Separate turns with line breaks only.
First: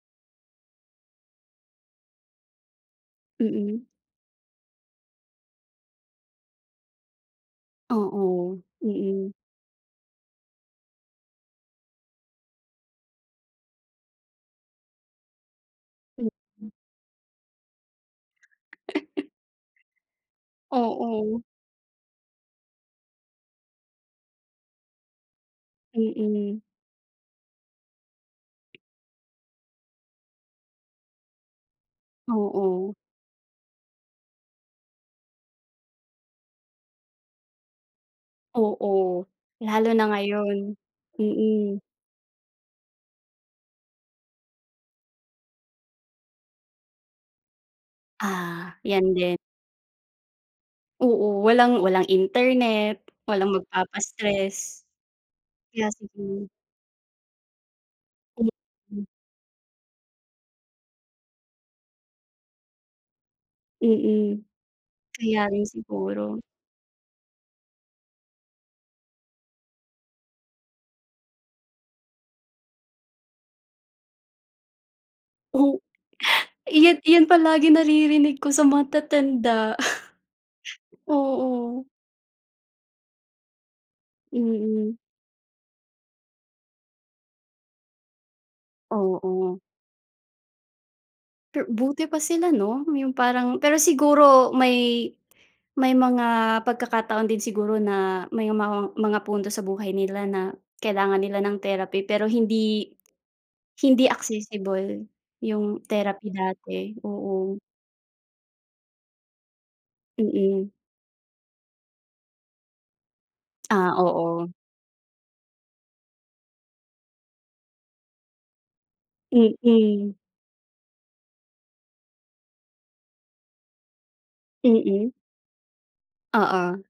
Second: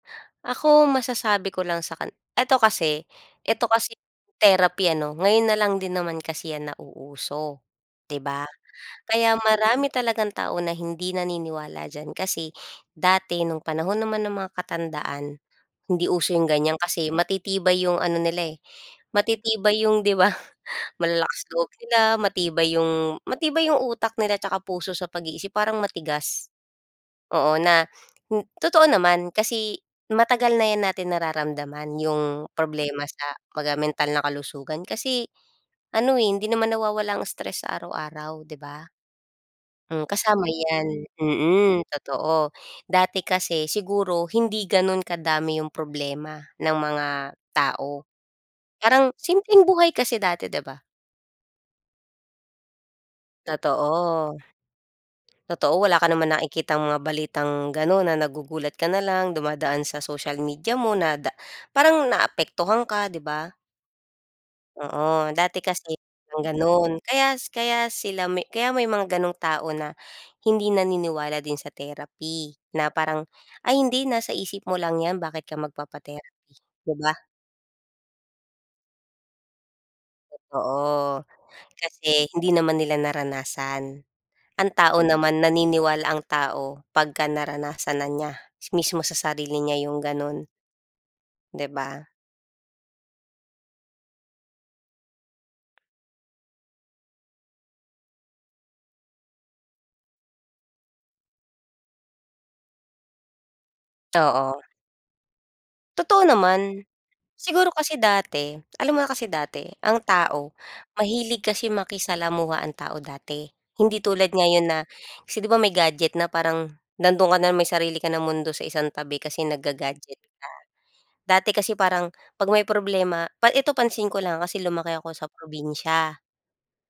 Ako masasabi ko lang sa kan ito kasi ito
Mm.
kasing therapy, ano, ngayon na lang din naman kasi 'yan nauuso, 'di ba?
Oo, mm.
Kaya marami talagang tao na hindi naniniwala diyan. Kasi dati no'ng panahon naman ng mga katandaan, hindi uso 'yong
Mm.
ganiyan. Kasi matitibay 'yong ano nila, eh, matitibay 'yong, 'di ba, malalakas
Oo.
loob nila, matibay 'yong matibay 'yong utak nila 'tsaka puso sa pag-iisip, parang matigas.
Mm.
Oo, na hin totoo naman kasi matagal na 'yan natin nararamdaman 'yong
Oo.
problema sa, kumbaga, mental na kalusugan kasi, ano, eh, hindi naman nawawala ang stress sa araw-araw, 'di ba?
Oo, lalo na
Hmm, kasama
ngayon.
'yan. Mm,
Mm.
totoo. Dati kasi siguro hindi gano'n kadami 'yong problema ng mga tao,
Ah,
parang
'yan din.
simpleng buhay kasi dati, 'di ba?
Oo, walang walang internet, walang
Totoo.
magpapa-stress.
Totoo,
Kaya
wala ka namang
sigu
nakikitang mga balitang gano'n na nagugulat ka na
Mm.
lang dumadaan sa social media mo na da parang naapektuhan ka, 'di ba?
Mm,
Oo,
kaya
dati
rin
kasi
siguro.
walang gano'n kaya s kaya sila may kaya may mga gano'ng tao na hindi naniniwala din sa therapy na parang, "Ay, hindi, nasa isip mo lang 'yan. Bakit ka
O
magpapa-therapy?" 'Di
iyun
ba?
iyun palagi naririnig ko sa matatanda.
Totoo,
Oo.
kasi hindi naman nila naranasan. Ang
Mm.
tao naman naniniwala ang tao pagka naranasan na niya, mismo sa sarili
Oo.
niya 'yong gano'n.
Per
'Di ba?
buti pa sila, 'no, 'yong parang pero siguro may may mga pagkakataon din siguro na may mga mga punto sa buhay nila na kailangan nila ng therapy pero hindi hindi
Oo.
accessible 'yong
Totoo
therapy
naman.
dati. Oo.
Siguro kasi dati, alam mo na kasi dati, ang tao
Mm.
mahilig kasi makisalamuha ang tao dati.
Ah,
Hindi tulad
oo.
ngayon na kasi, 'di ba may gadget na parang nando'n ka na lang may sarili ka ng mundo sa isang tabi kasi
Mm.
nagga-gadget ka. Dati kasi parang 'pag may problema pa ito pansin ko lang kasi lumaki
Mm.
ako sa probinsya.
Oo.